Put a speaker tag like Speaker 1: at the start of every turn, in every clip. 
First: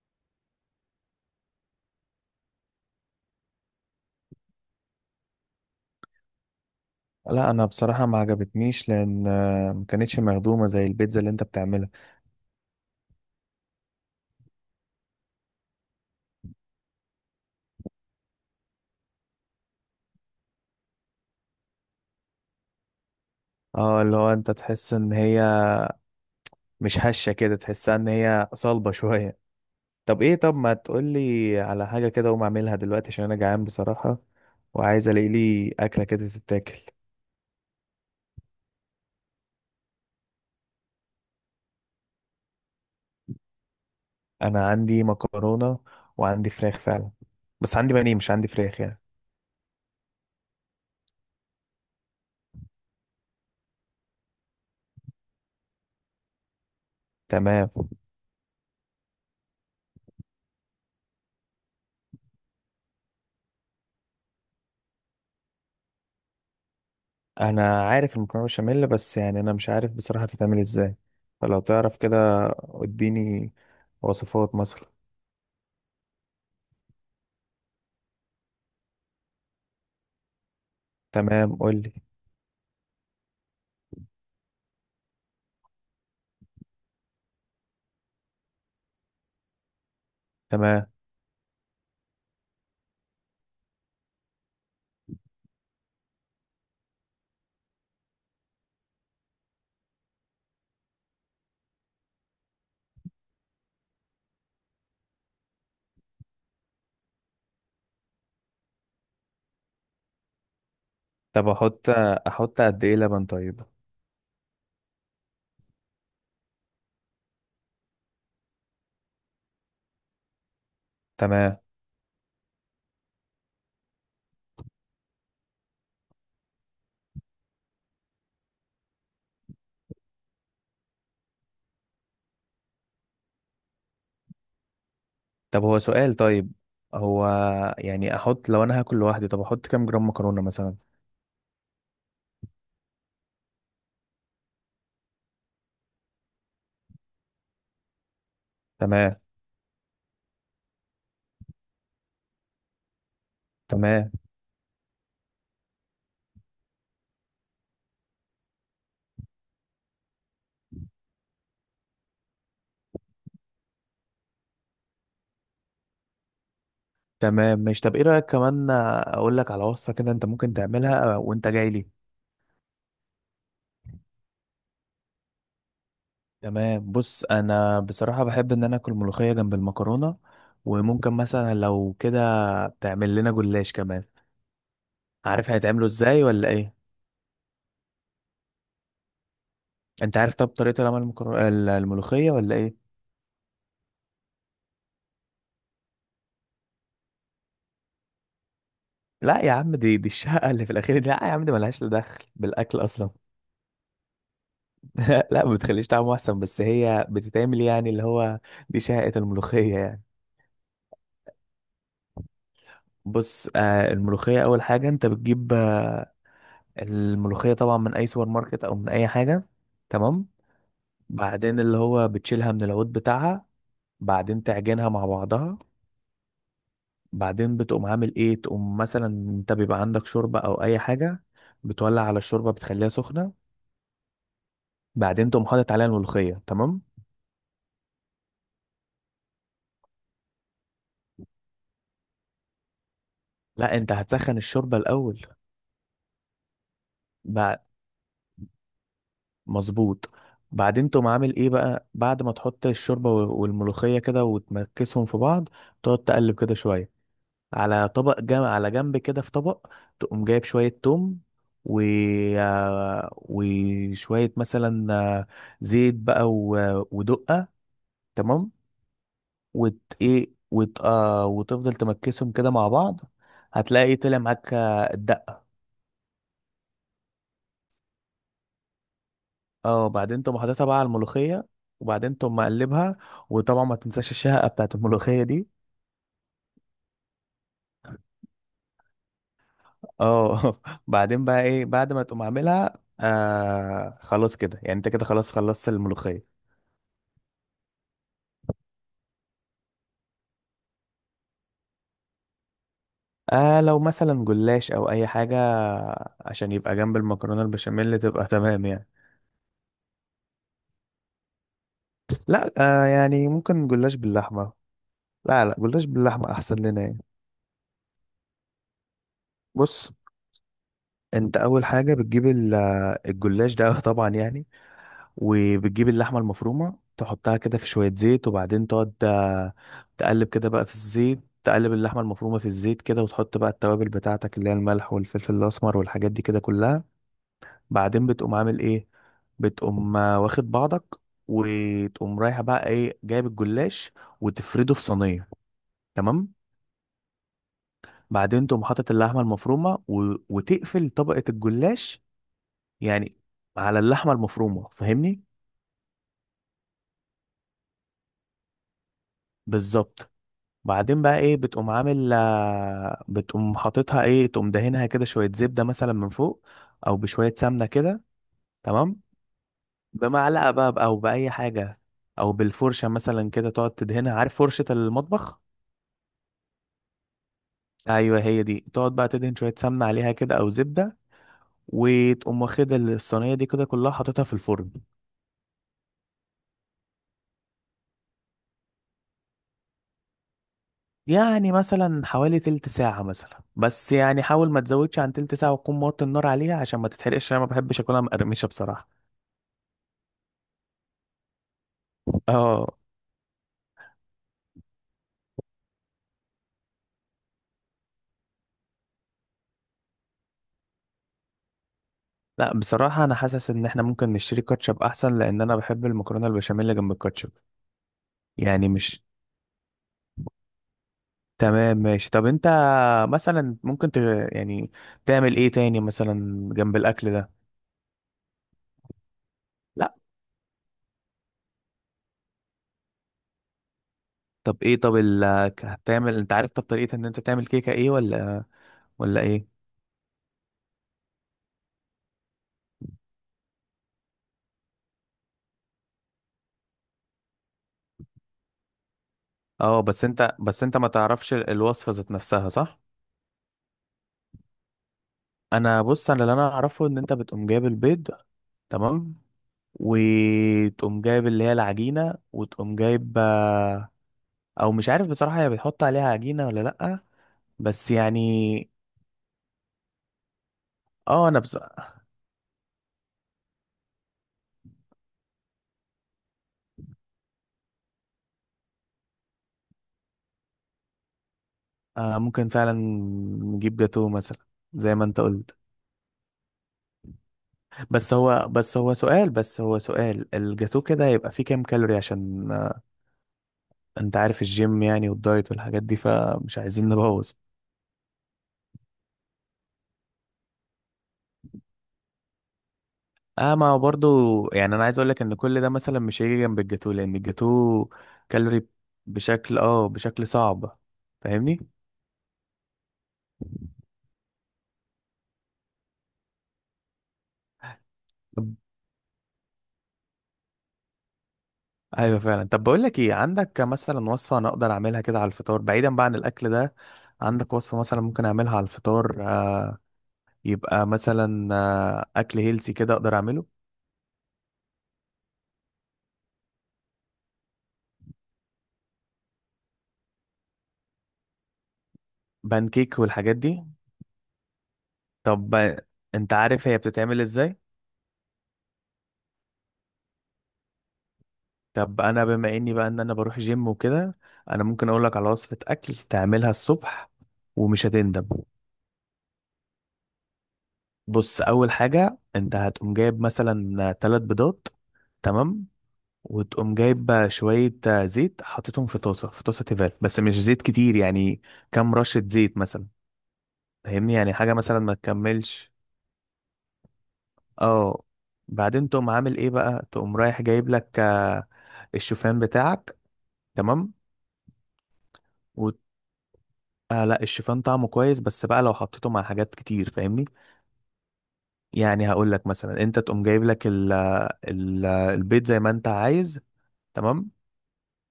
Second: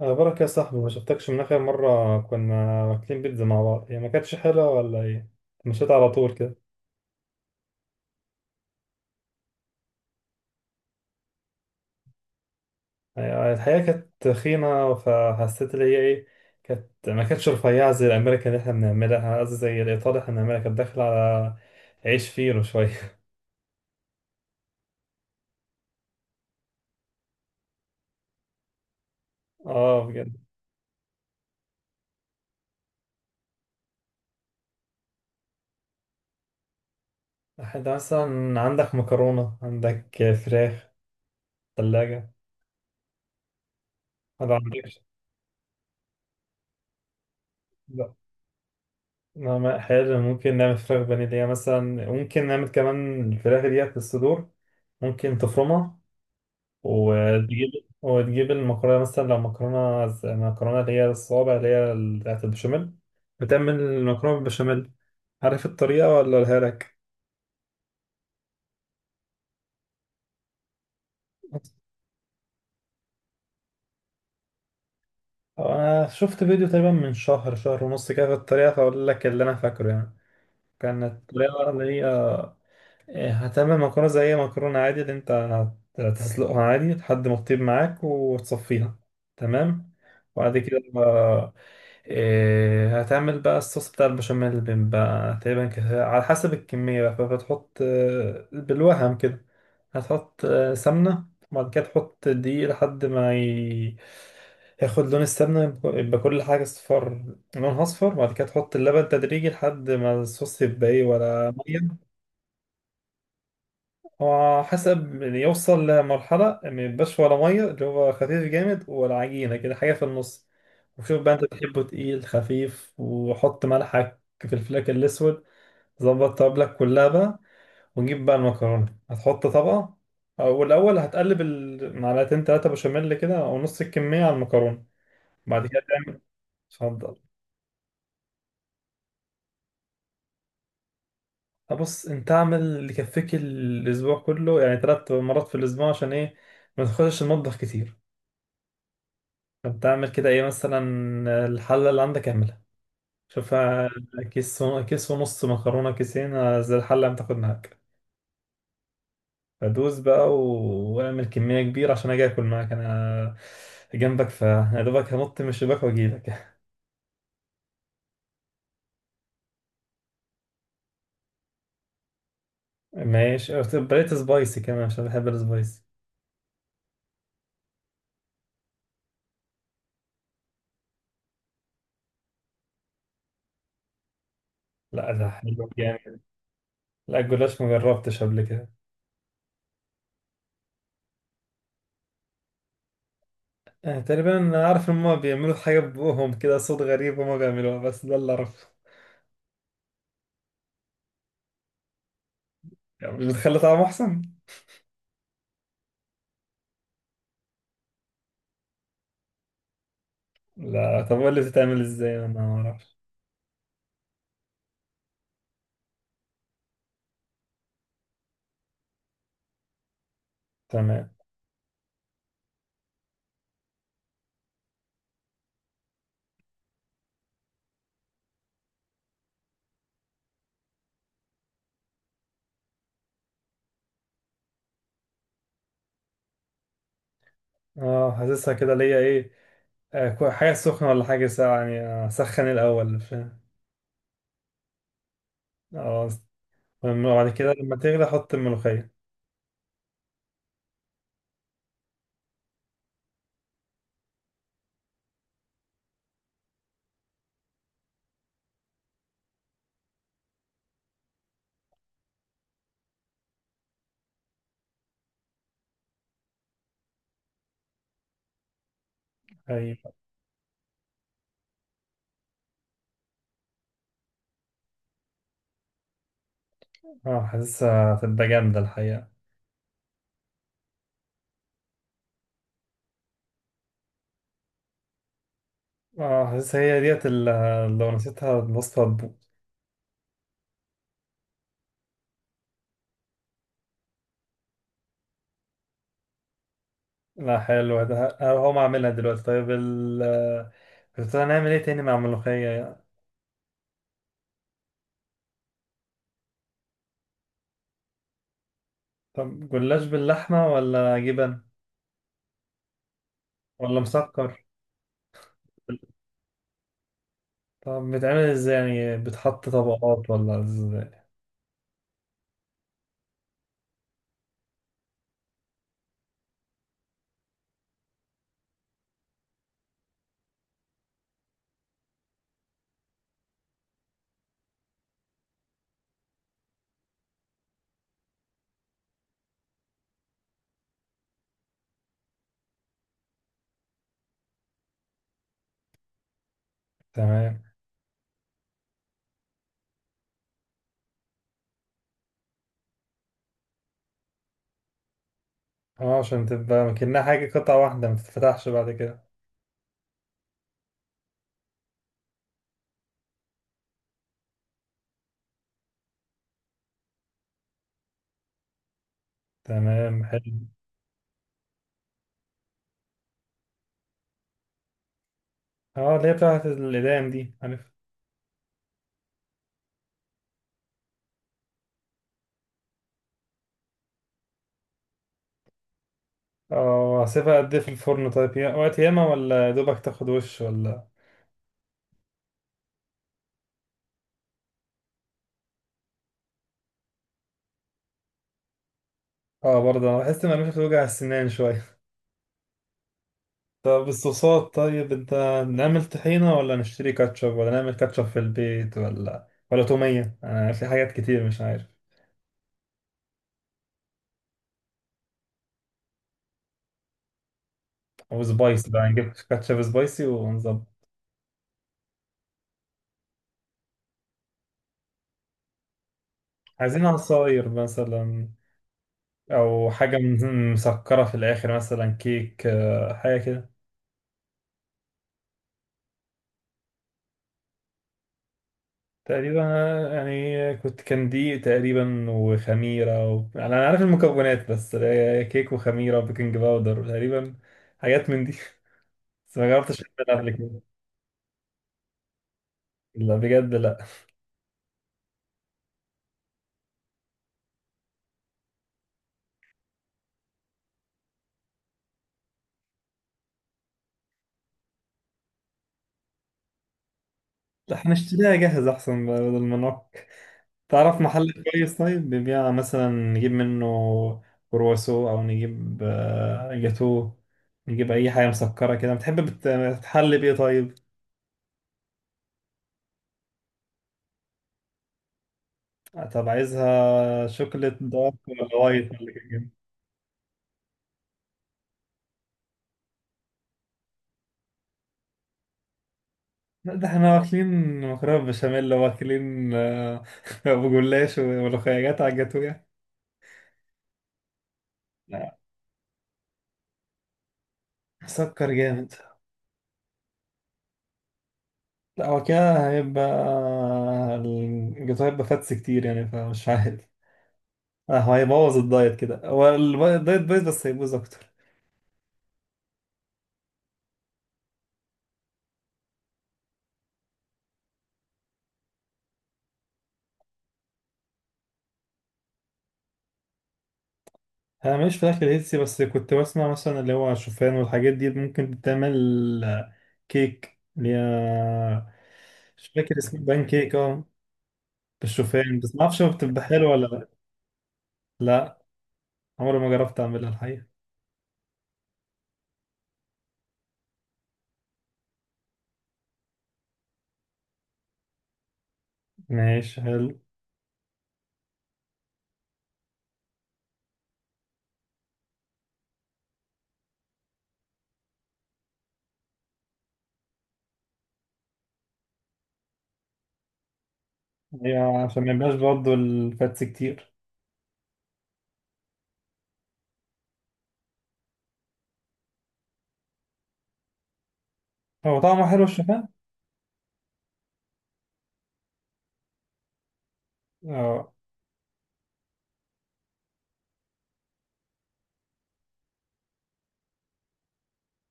Speaker 1: أخبارك يا صاحبي؟ ما شفتكش من آخر مرة كنا واكلين بيتزا مع بعض. هي ما كانتش حلوة ولا إيه؟ مشيت على طول كده.
Speaker 2: لا انا بصراحه ما عجبتنيش لان ما كانتش مخدومه زي البيتزا اللي انت بتعملها.
Speaker 1: الحقيقة كانت تخينة، فحسيت اللي هي إيه، ما كانتش رفيعة زي الأمريكا اللي إحنا بنعملها، قصدي زي الإيطالي إحنا بنعملها، كانت داخلة على عيش فينو شوية.
Speaker 2: اه اللي هو انت تحس ان هي مش هشه كده، تحسها ان هي صلبه شويه.
Speaker 1: آه
Speaker 2: طب
Speaker 1: بجد.
Speaker 2: ايه، طب ما تقولي على حاجه كده اقوم اعملها دلوقتي عشان انا جعان بصراحه، وعايز الاقي لي اكله كده تتاكل.
Speaker 1: أحد مثلا، عندك مكرونة؟ عندك فراخ؟ ثلاجة ما
Speaker 2: انا
Speaker 1: عندكش؟
Speaker 2: عندي مكرونه، وعندي فراخ فعلا، بس عندي بانيه مش عندي فراخ يعني.
Speaker 1: نعم، حلو، ممكن نعمل فراخ فانيليا مثلا، ممكن نعمل كمان الفراخ ديت الصدور، ممكن تفرمها وتجيب،
Speaker 2: تمام.
Speaker 1: وتجيب المكرونة. مثلا لو مكرونة مكرونة اللي هي الصوابع، اللي هي بتاعت البشاميل، بتعمل المكرونة بالبشاميل. عارف الطريقة ولا أقولها لك؟
Speaker 2: انا عارف المكرونه بشاميل بس يعني انا مش عارف بصراحه تتعمل ازاي، فلو تعرف كده اديني وصفات مثلا.
Speaker 1: أنا شفت فيديو تقريبا من شهر ونص كده في الطريقة، فأقول لك اللي أنا فاكره كانت
Speaker 2: تمام،
Speaker 1: الطريقة
Speaker 2: قول
Speaker 1: اللي
Speaker 2: لي.
Speaker 1: هي هتعمل مكرونة زي مكرونة عادي، اللي انت هتسلقها عادي لحد ما تطيب معاك وتصفيها. تمام، وبعد كده
Speaker 2: تمام
Speaker 1: بقى، هتعمل بقى الصوص بتاع البشاميل، اللي بيبقى تقريبا كده على حسب الكمية بقى. فبتحط بالوهم كده، هتحط سمنة، وبعد كده تحط دقيق لحد ما ياخد لون السمنة، يبقى كل حاجة أصفر، لونها أصفر، وبعد كده تحط اللبن تدريجي لحد ما الصوص يبقى إيه
Speaker 2: طب
Speaker 1: ولا مية.
Speaker 2: احط قد ايه لبن طيب؟
Speaker 1: هو حسب يعني، يوصل لمرحلة ما يبقاش ولا مية، اللي هو خفيف جامد ولا عجينة، كده حاجة في النص. وشوف بقى انت
Speaker 2: تمام.
Speaker 1: بتحبه تقيل خفيف، وحط ملحك في الفلاك الأسود. ظبط طبلك كلها بقى، ونجيب بقى المكرونة. هتحط طبقة، والأول هتقلب المعلقتين تلاتة بشاميل كده أو نص الكمية على المكرونة،
Speaker 2: طب
Speaker 1: بعد
Speaker 2: هو
Speaker 1: كده
Speaker 2: سؤال
Speaker 1: تعمل.
Speaker 2: طيب.
Speaker 1: اتفضل.
Speaker 2: هو يعني احط، لو انا هاكل لوحدي طب احط كام جرام مكرونة مثلا؟
Speaker 1: بص، انت اعمل اللي يكفيك الأسبوع كله، يعني تلات مرات في الأسبوع، عشان ايه؟ ما تخشش المطبخ كتير.
Speaker 2: تمام.
Speaker 1: طب تعمل كده ايه مثلا، الحلة اللي عندك اعملها، شوفها.
Speaker 2: تمام.
Speaker 1: كيس ونص مكرونة، كيسين زي الحلة اللي تاخد معاك. فدوس بقى واعمل كمية كبيرة عشان اجي اكل معاك انا جنبك، فيا دوبك هنط من الشباك واجيلك.
Speaker 2: تمام مش، طب ايه رأيك كمان اقول لك على وصفة كده انت ممكن تعملها وانت جاي لي؟
Speaker 1: ماشي. بقيت سبايسي كمان عشان بحب السبايسي.
Speaker 2: تمام. بص، انا بصراحة بحب ان انا اكل ملوخية جنب المكرونة، وممكن مثلا لو كده تعمل لنا جلاش كمان.
Speaker 1: لا ده
Speaker 2: عارف
Speaker 1: حلو
Speaker 2: هيتعملوا
Speaker 1: جامد.
Speaker 2: ازاي ولا ايه؟
Speaker 1: لا، الجلاش مجربتش قبل كده.
Speaker 2: انت عارف طب طريقة العمل الملوخية ولا ايه؟
Speaker 1: تقريبا عارف ان هما بيعملوا حاجة ببوقهم كده، صوت غريب هما بيعملوها، بس ده اللي اعرفه.
Speaker 2: لا يا عم، دي الشقة اللي في الأخير دي، لا يا عم دي ملهاش لا دخل بالأكل أصلا.
Speaker 1: يعني مش بتخلي طعمه احسن.
Speaker 2: لا ما بتخليش طعمه أحسن، بس هي بتتعمل يعني اللي هو، دي شقة الملوخية يعني.
Speaker 1: لا، طب قول لي بتتعمل ازاي، انا ما اعرفش.
Speaker 2: بص، آه، الملوخية أول حاجة أنت بتجيب الملوخية طبعا من أي سوبر ماركت أو من أي حاجة. تمام.
Speaker 1: تمام.
Speaker 2: بعدين اللي هو بتشيلها من العود بتاعها، بعدين تعجنها مع بعضها، بعدين بتقوم عامل إيه، تقوم مثلا أنت بيبقى عندك شوربة أو أي حاجة، بتولع على الشوربة بتخليها سخنة، بعدين تقوم حاطط عليها الملوخية. تمام.
Speaker 1: اه، حاسسها كده ليا ايه، حاجه سخنه ولا حاجه ساقعه، يعني اسخن الاول، فاهم؟
Speaker 2: لا انت هتسخن الشوربه الاول.
Speaker 1: اه. فاهم؟ وبعد كده
Speaker 2: بعد،
Speaker 1: لما تغلي احط الملوخيه.
Speaker 2: مظبوط. بعدين تقوم عامل ايه بقى بعد ما تحط الشوربه والملوخيه كده وتمكسهم في بعض، تقعد تقلب كده شويه على طبق جنب على جنب كده في طبق. تقوم جايب شويه توم، و، وشويه مثلا، زيت بقى ودقه. تمام. وت
Speaker 1: ايوه.
Speaker 2: ايه وت... آه... وتفضل تمكسهم كده مع بعض، هتلاقي طلع معاك الدقة.
Speaker 1: اه، حاسسها هتبقى جامده الحقيقه.
Speaker 2: اه، وبعدين تقوم حاططها بقى على الملوخية، وبعدين تقوم مقلبها، وطبعا ما تنساش الشهقة بتاعت الملوخية دي.
Speaker 1: اه، حاسسها هي ديت اللي، لو نسيتها الوصفه هتبوظ.
Speaker 2: اه. بعدين بقى ايه، بعد ما تقوم عاملها خلاص كده يعني، انت كده خلاص خلصت الملوخية.
Speaker 1: لا حلو ده، هقوم اعملها دلوقتي. طيب كنت هنعمل ايه تاني مع الملوخيه؟
Speaker 2: آه، لو مثلا جلاش او اي حاجة عشان يبقى جنب المكرونة البشاميل تبقى. تمام يعني.
Speaker 1: طب جلاش باللحمه ولا جبن
Speaker 2: لا. آه، يعني ممكن
Speaker 1: ولا
Speaker 2: جلاش
Speaker 1: مسكر؟
Speaker 2: باللحمة. لا، جلاش باللحمة احسن لنا يعني.
Speaker 1: طب بتعمل ازاي، يعني بتحط
Speaker 2: بص،
Speaker 1: طبقات ولا ازاي؟
Speaker 2: انت اول حاجة بتجيب الجلاش ده. طبعا يعني. وبتجيب اللحمة المفرومة تحطها كده في شوية زيت، وبعدين تقعد تقلب كده بقى في الزيت، تقلب اللحمة المفرومة في الزيت كده، وتحط بقى التوابل بتاعتك اللي هي الملح والفلفل الأسمر والحاجات دي كده كلها. بعدين بتقوم عامل ايه، بتقوم واخد بعضك، وتقوم رايحة بقى ايه جايب الجلاش وتفرده في صينية. تمام.
Speaker 1: تمام.
Speaker 2: بعدين تقوم حاطط اللحمة المفرومة وتقفل طبقة الجلاش يعني على اللحمة المفرومة، فاهمني؟
Speaker 1: اه، عشان تبقى كأنها حاجة قطعة واحدة ما تتفتحش بعد كده.
Speaker 2: بالظبط. بعدين بقى ايه، بتقوم عامل آه، بتقوم حاططها ايه تقوم دهنها كده شوية زبدة مثلا من فوق، او بشوية سمنة كده. تمام.
Speaker 1: تمام، حلو.
Speaker 2: بمعلقة بقى او بأي حاجة، او بالفرشة مثلا كده تقعد تدهنها، عارف فرشة المطبخ؟
Speaker 1: اه، اللي هي بتاعت الإيدام دي، عارف.
Speaker 2: ايوه هي دي، تقعد بقى تدهن شوية سمنة عليها كده او زبدة، وتقوم واخد الصينية دي كده كلها حاططها في الفرن.
Speaker 1: اه، هسيبها قد ايه في الفرن طيب، وقت ياما ولا دوبك تاخد وش ولا؟
Speaker 2: يعني مثلا حوالي تلت ساعة مثلا، بس يعني حاول ما تزودش عن تلت ساعة، وتكون موطي النار عليها عشان ما تتحرقش، انا ما بحبش اكلها مقرمشة بصراحة.
Speaker 1: اه برضه انا بحس ان مش بتوجع السنان شوية.
Speaker 2: اه.
Speaker 1: طب الصوصات طيب انت، نعمل طحينة ولا نشتري كاتشب، ولا نعمل كاتشب في البيت، ولا تومية؟ انا في حاجات كتير مش عارف.
Speaker 2: لا، بصراحة أنا حاسس إن إحنا ممكن نشتري كاتشب أحسن، لأن أنا بحب المكرونة البشاميل اللي جنب الكاتشب.
Speaker 1: او
Speaker 2: يعني
Speaker 1: سبايسي بقى،
Speaker 2: مش،
Speaker 1: نجيب كاتشب سبايسي ونظبط.
Speaker 2: تمام ماشي. طب أنت مثلا ممكن ت... يعني تعمل إيه تاني مثلا جنب
Speaker 1: عايزين
Speaker 2: الأكل ده؟
Speaker 1: عصاير مثلا، او
Speaker 2: لا.
Speaker 1: حاجه مسكره في الاخر، مثلا كيك، حاجه كده.
Speaker 2: طب إيه طب هتعمل، أنت عارف طب طريقة إن أنت تعمل كيكة إيه ولا، ولا
Speaker 1: تقريبا
Speaker 2: إيه؟
Speaker 1: أنا يعني كنت كان دي تقريبا، يعني انا عارف المكونات، بس كيك وخميره وبيكنج باودر تقريبا، حاجات من دي. بس ما
Speaker 2: أه
Speaker 1: جربتش
Speaker 2: بس
Speaker 1: اعملها قبل
Speaker 2: أنت،
Speaker 1: كده.
Speaker 2: بس أنت ما تعرفش الوصفة ذات نفسها، صح؟
Speaker 1: لا بجد لا.
Speaker 2: أنا، بص أنا اللي أنا أعرفه إن أنت بتقوم جايب البيض، تمام؟ وتقوم جايب اللي هي العجينة وتقوم جايب، او مش عارف بصراحة هي بتحط عليها عجينة ولا لأ،
Speaker 1: لا،
Speaker 2: بس
Speaker 1: احنا نشتريها
Speaker 2: يعني.
Speaker 1: جاهزه احسن بدل ما نعك. تعرف
Speaker 2: اه
Speaker 1: محل
Speaker 2: انا بص...
Speaker 1: كويس طيب بيبيع مثلا نجيب منه كرواسو، او نجيب جاتو، نجيب اي حاجه مسكره كده. بتحب بتحلي بايه طيب؟
Speaker 2: آه، ممكن فعلا نجيب جاتو مثلا زي ما انت قلت.
Speaker 1: طب عايزها شوكليت
Speaker 2: بس
Speaker 1: دارك
Speaker 2: هو،
Speaker 1: ولا
Speaker 2: بس
Speaker 1: وايت
Speaker 2: هو
Speaker 1: ولا
Speaker 2: سؤال
Speaker 1: كده؟
Speaker 2: بس هو سؤال الجاتو كده هيبقى فيه كام كالوري، عشان انت عارف الجيم يعني والدايت والحاجات دي، فمش
Speaker 1: لا ده
Speaker 2: عايزين
Speaker 1: احنا
Speaker 2: نبوظ.
Speaker 1: واكلين مكرونه بشاميل، واكلين ابو جلاش وملوخيات، على الجاتو يعني؟
Speaker 2: اه ما هو برضو يعني، انا عايز اقولك
Speaker 1: لا،
Speaker 2: ان كل ده مثلا مش هيجي جنب الجاتو، لان الجاتو
Speaker 1: مسكر
Speaker 2: كالوري
Speaker 1: جامد.
Speaker 2: بشكل، بشكل صعب، فاهمني؟
Speaker 1: لا هو كده هيبقى الجاتو هيبقى فاتس كتير يعني، فمش عارف. اه هو هيبوظ الدايت كده، هو الدايت بايظ بس هيبوظ اكتر.
Speaker 2: ايوه فعلا. طب بقول لك ايه، عندك مثلا وصفه انا اقدر اعملها كده على الفطار، بعيدا بقى عن الاكل ده؟ عندك وصفه مثلا ممكن اعملها على الفطار، يبقى مثلا اكل هيلسي كده اقدر اعمله؟
Speaker 1: انا ماليش في الاكل الهيلثي، بس كنت بسمع مثلا اللي هو الشوفان والحاجات دي ممكن تتعمل كيك اللي هي، مش فاكر
Speaker 2: بانكيك
Speaker 1: اسمه،
Speaker 2: والحاجات
Speaker 1: بان
Speaker 2: دي؟
Speaker 1: كيك اه،
Speaker 2: طب
Speaker 1: بالشوفان، بس ما اعرفش هو
Speaker 2: انت
Speaker 1: بتبقى
Speaker 2: عارف
Speaker 1: حلوه
Speaker 2: هي
Speaker 1: ولا لا.
Speaker 2: بتتعمل ازاي؟
Speaker 1: لا، عمري ما جربت اعملها الحقيقه.
Speaker 2: طب انا بما اني بقى ان انا بروح جيم وكده، انا ممكن اقول لك على وصفه اكل تعملها الصبح ومش هتندم.
Speaker 1: ماشي حلو.
Speaker 2: بص اول حاجه انت هتقوم جايب مثلا ثلاث بيضات، تمام، وتقوم جايب بقى شوية زيت حطيتهم في طاسة، في طاسة تيفال بس مش زيت كتير يعني، كام رشة زيت مثلا، فاهمني يعني حاجة مثلا ما
Speaker 1: ايوه، عشان ما يبقاش
Speaker 2: تكملش.
Speaker 1: برضه الفاتس كتير.
Speaker 2: اه. بعدين تقوم عامل ايه بقى، تقوم رايح جايب لك الشوفان بتاعك. تمام.
Speaker 1: هو طعمه حلو
Speaker 2: و...
Speaker 1: الشوفان.
Speaker 2: آه لا، الشوفان طعمه كويس، بس بقى لو حطيته مع حاجات كتير فاهمني.
Speaker 1: اه.
Speaker 2: يعني هقول لك مثلا انت تقوم جايب لك البيض زي ما انت عايز، تمام،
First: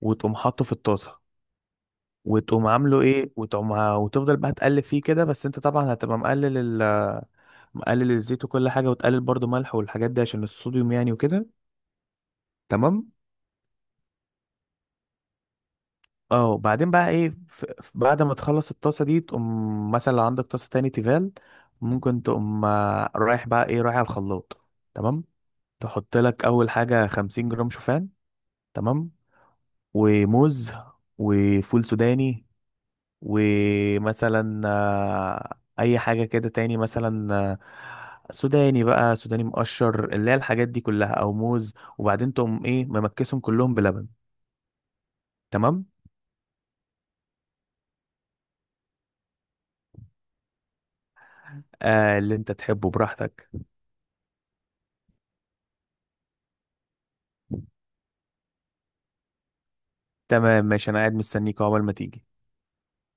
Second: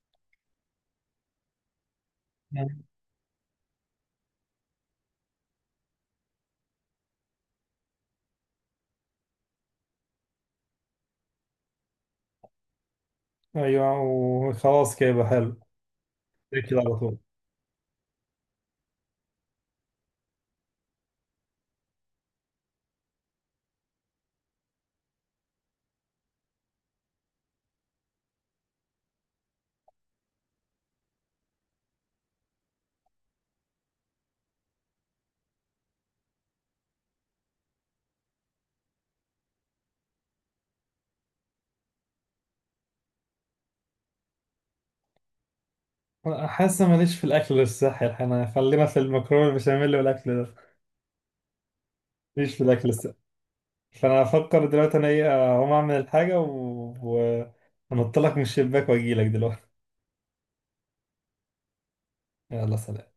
Speaker 2: وتقوم حاطه في الطاسة، وتقوم عامله ايه وتقوم وتفضل بقى تقلب فيه كده، بس انت طبعا هتبقى مقلل الزيت وكل حاجه، وتقلل برضو ملح والحاجات دي عشان الصوديوم يعني وكده. تمام.
Speaker 1: ايوه وخلاص كده يبقى حلو.
Speaker 2: اه.
Speaker 1: كده
Speaker 2: وبعدين
Speaker 1: على
Speaker 2: بقى
Speaker 1: طول.
Speaker 2: ايه، بعد ما تخلص الطاسه دي، تقوم مثلا لو عندك طاسه تاني تيفال ممكن تقوم رايح بقى ايه، رايح على الخلاط. تمام. تحط لك اول حاجه 50 جرام شوفان، تمام، وموز، وفول سوداني، ومثلا اي حاجه كده تاني مثلا، سوداني بقى، سوداني مقشر اللي هي الحاجات دي كلها، او موز، وبعدين تقوم ايه ممكسهم كلهم بلبن. تمام.
Speaker 1: حاسة ماليش في الأكل الصحي الحين، أنا خلينا في المكرونة البشاميل والأكل ده.
Speaker 2: آه اللي انت
Speaker 1: ماليش في الأكل
Speaker 2: تحبه
Speaker 1: الصحي.
Speaker 2: براحتك.
Speaker 1: فأنا أفكر دلوقتي أنا إيه، أقوم أعمل الحاجة و... أنط لك من الشباك وأجيلك دلوقتي.
Speaker 2: تمام ماشي، انا قاعد مستنيك عقبال ما تيجي.
Speaker 1: يلا سلام.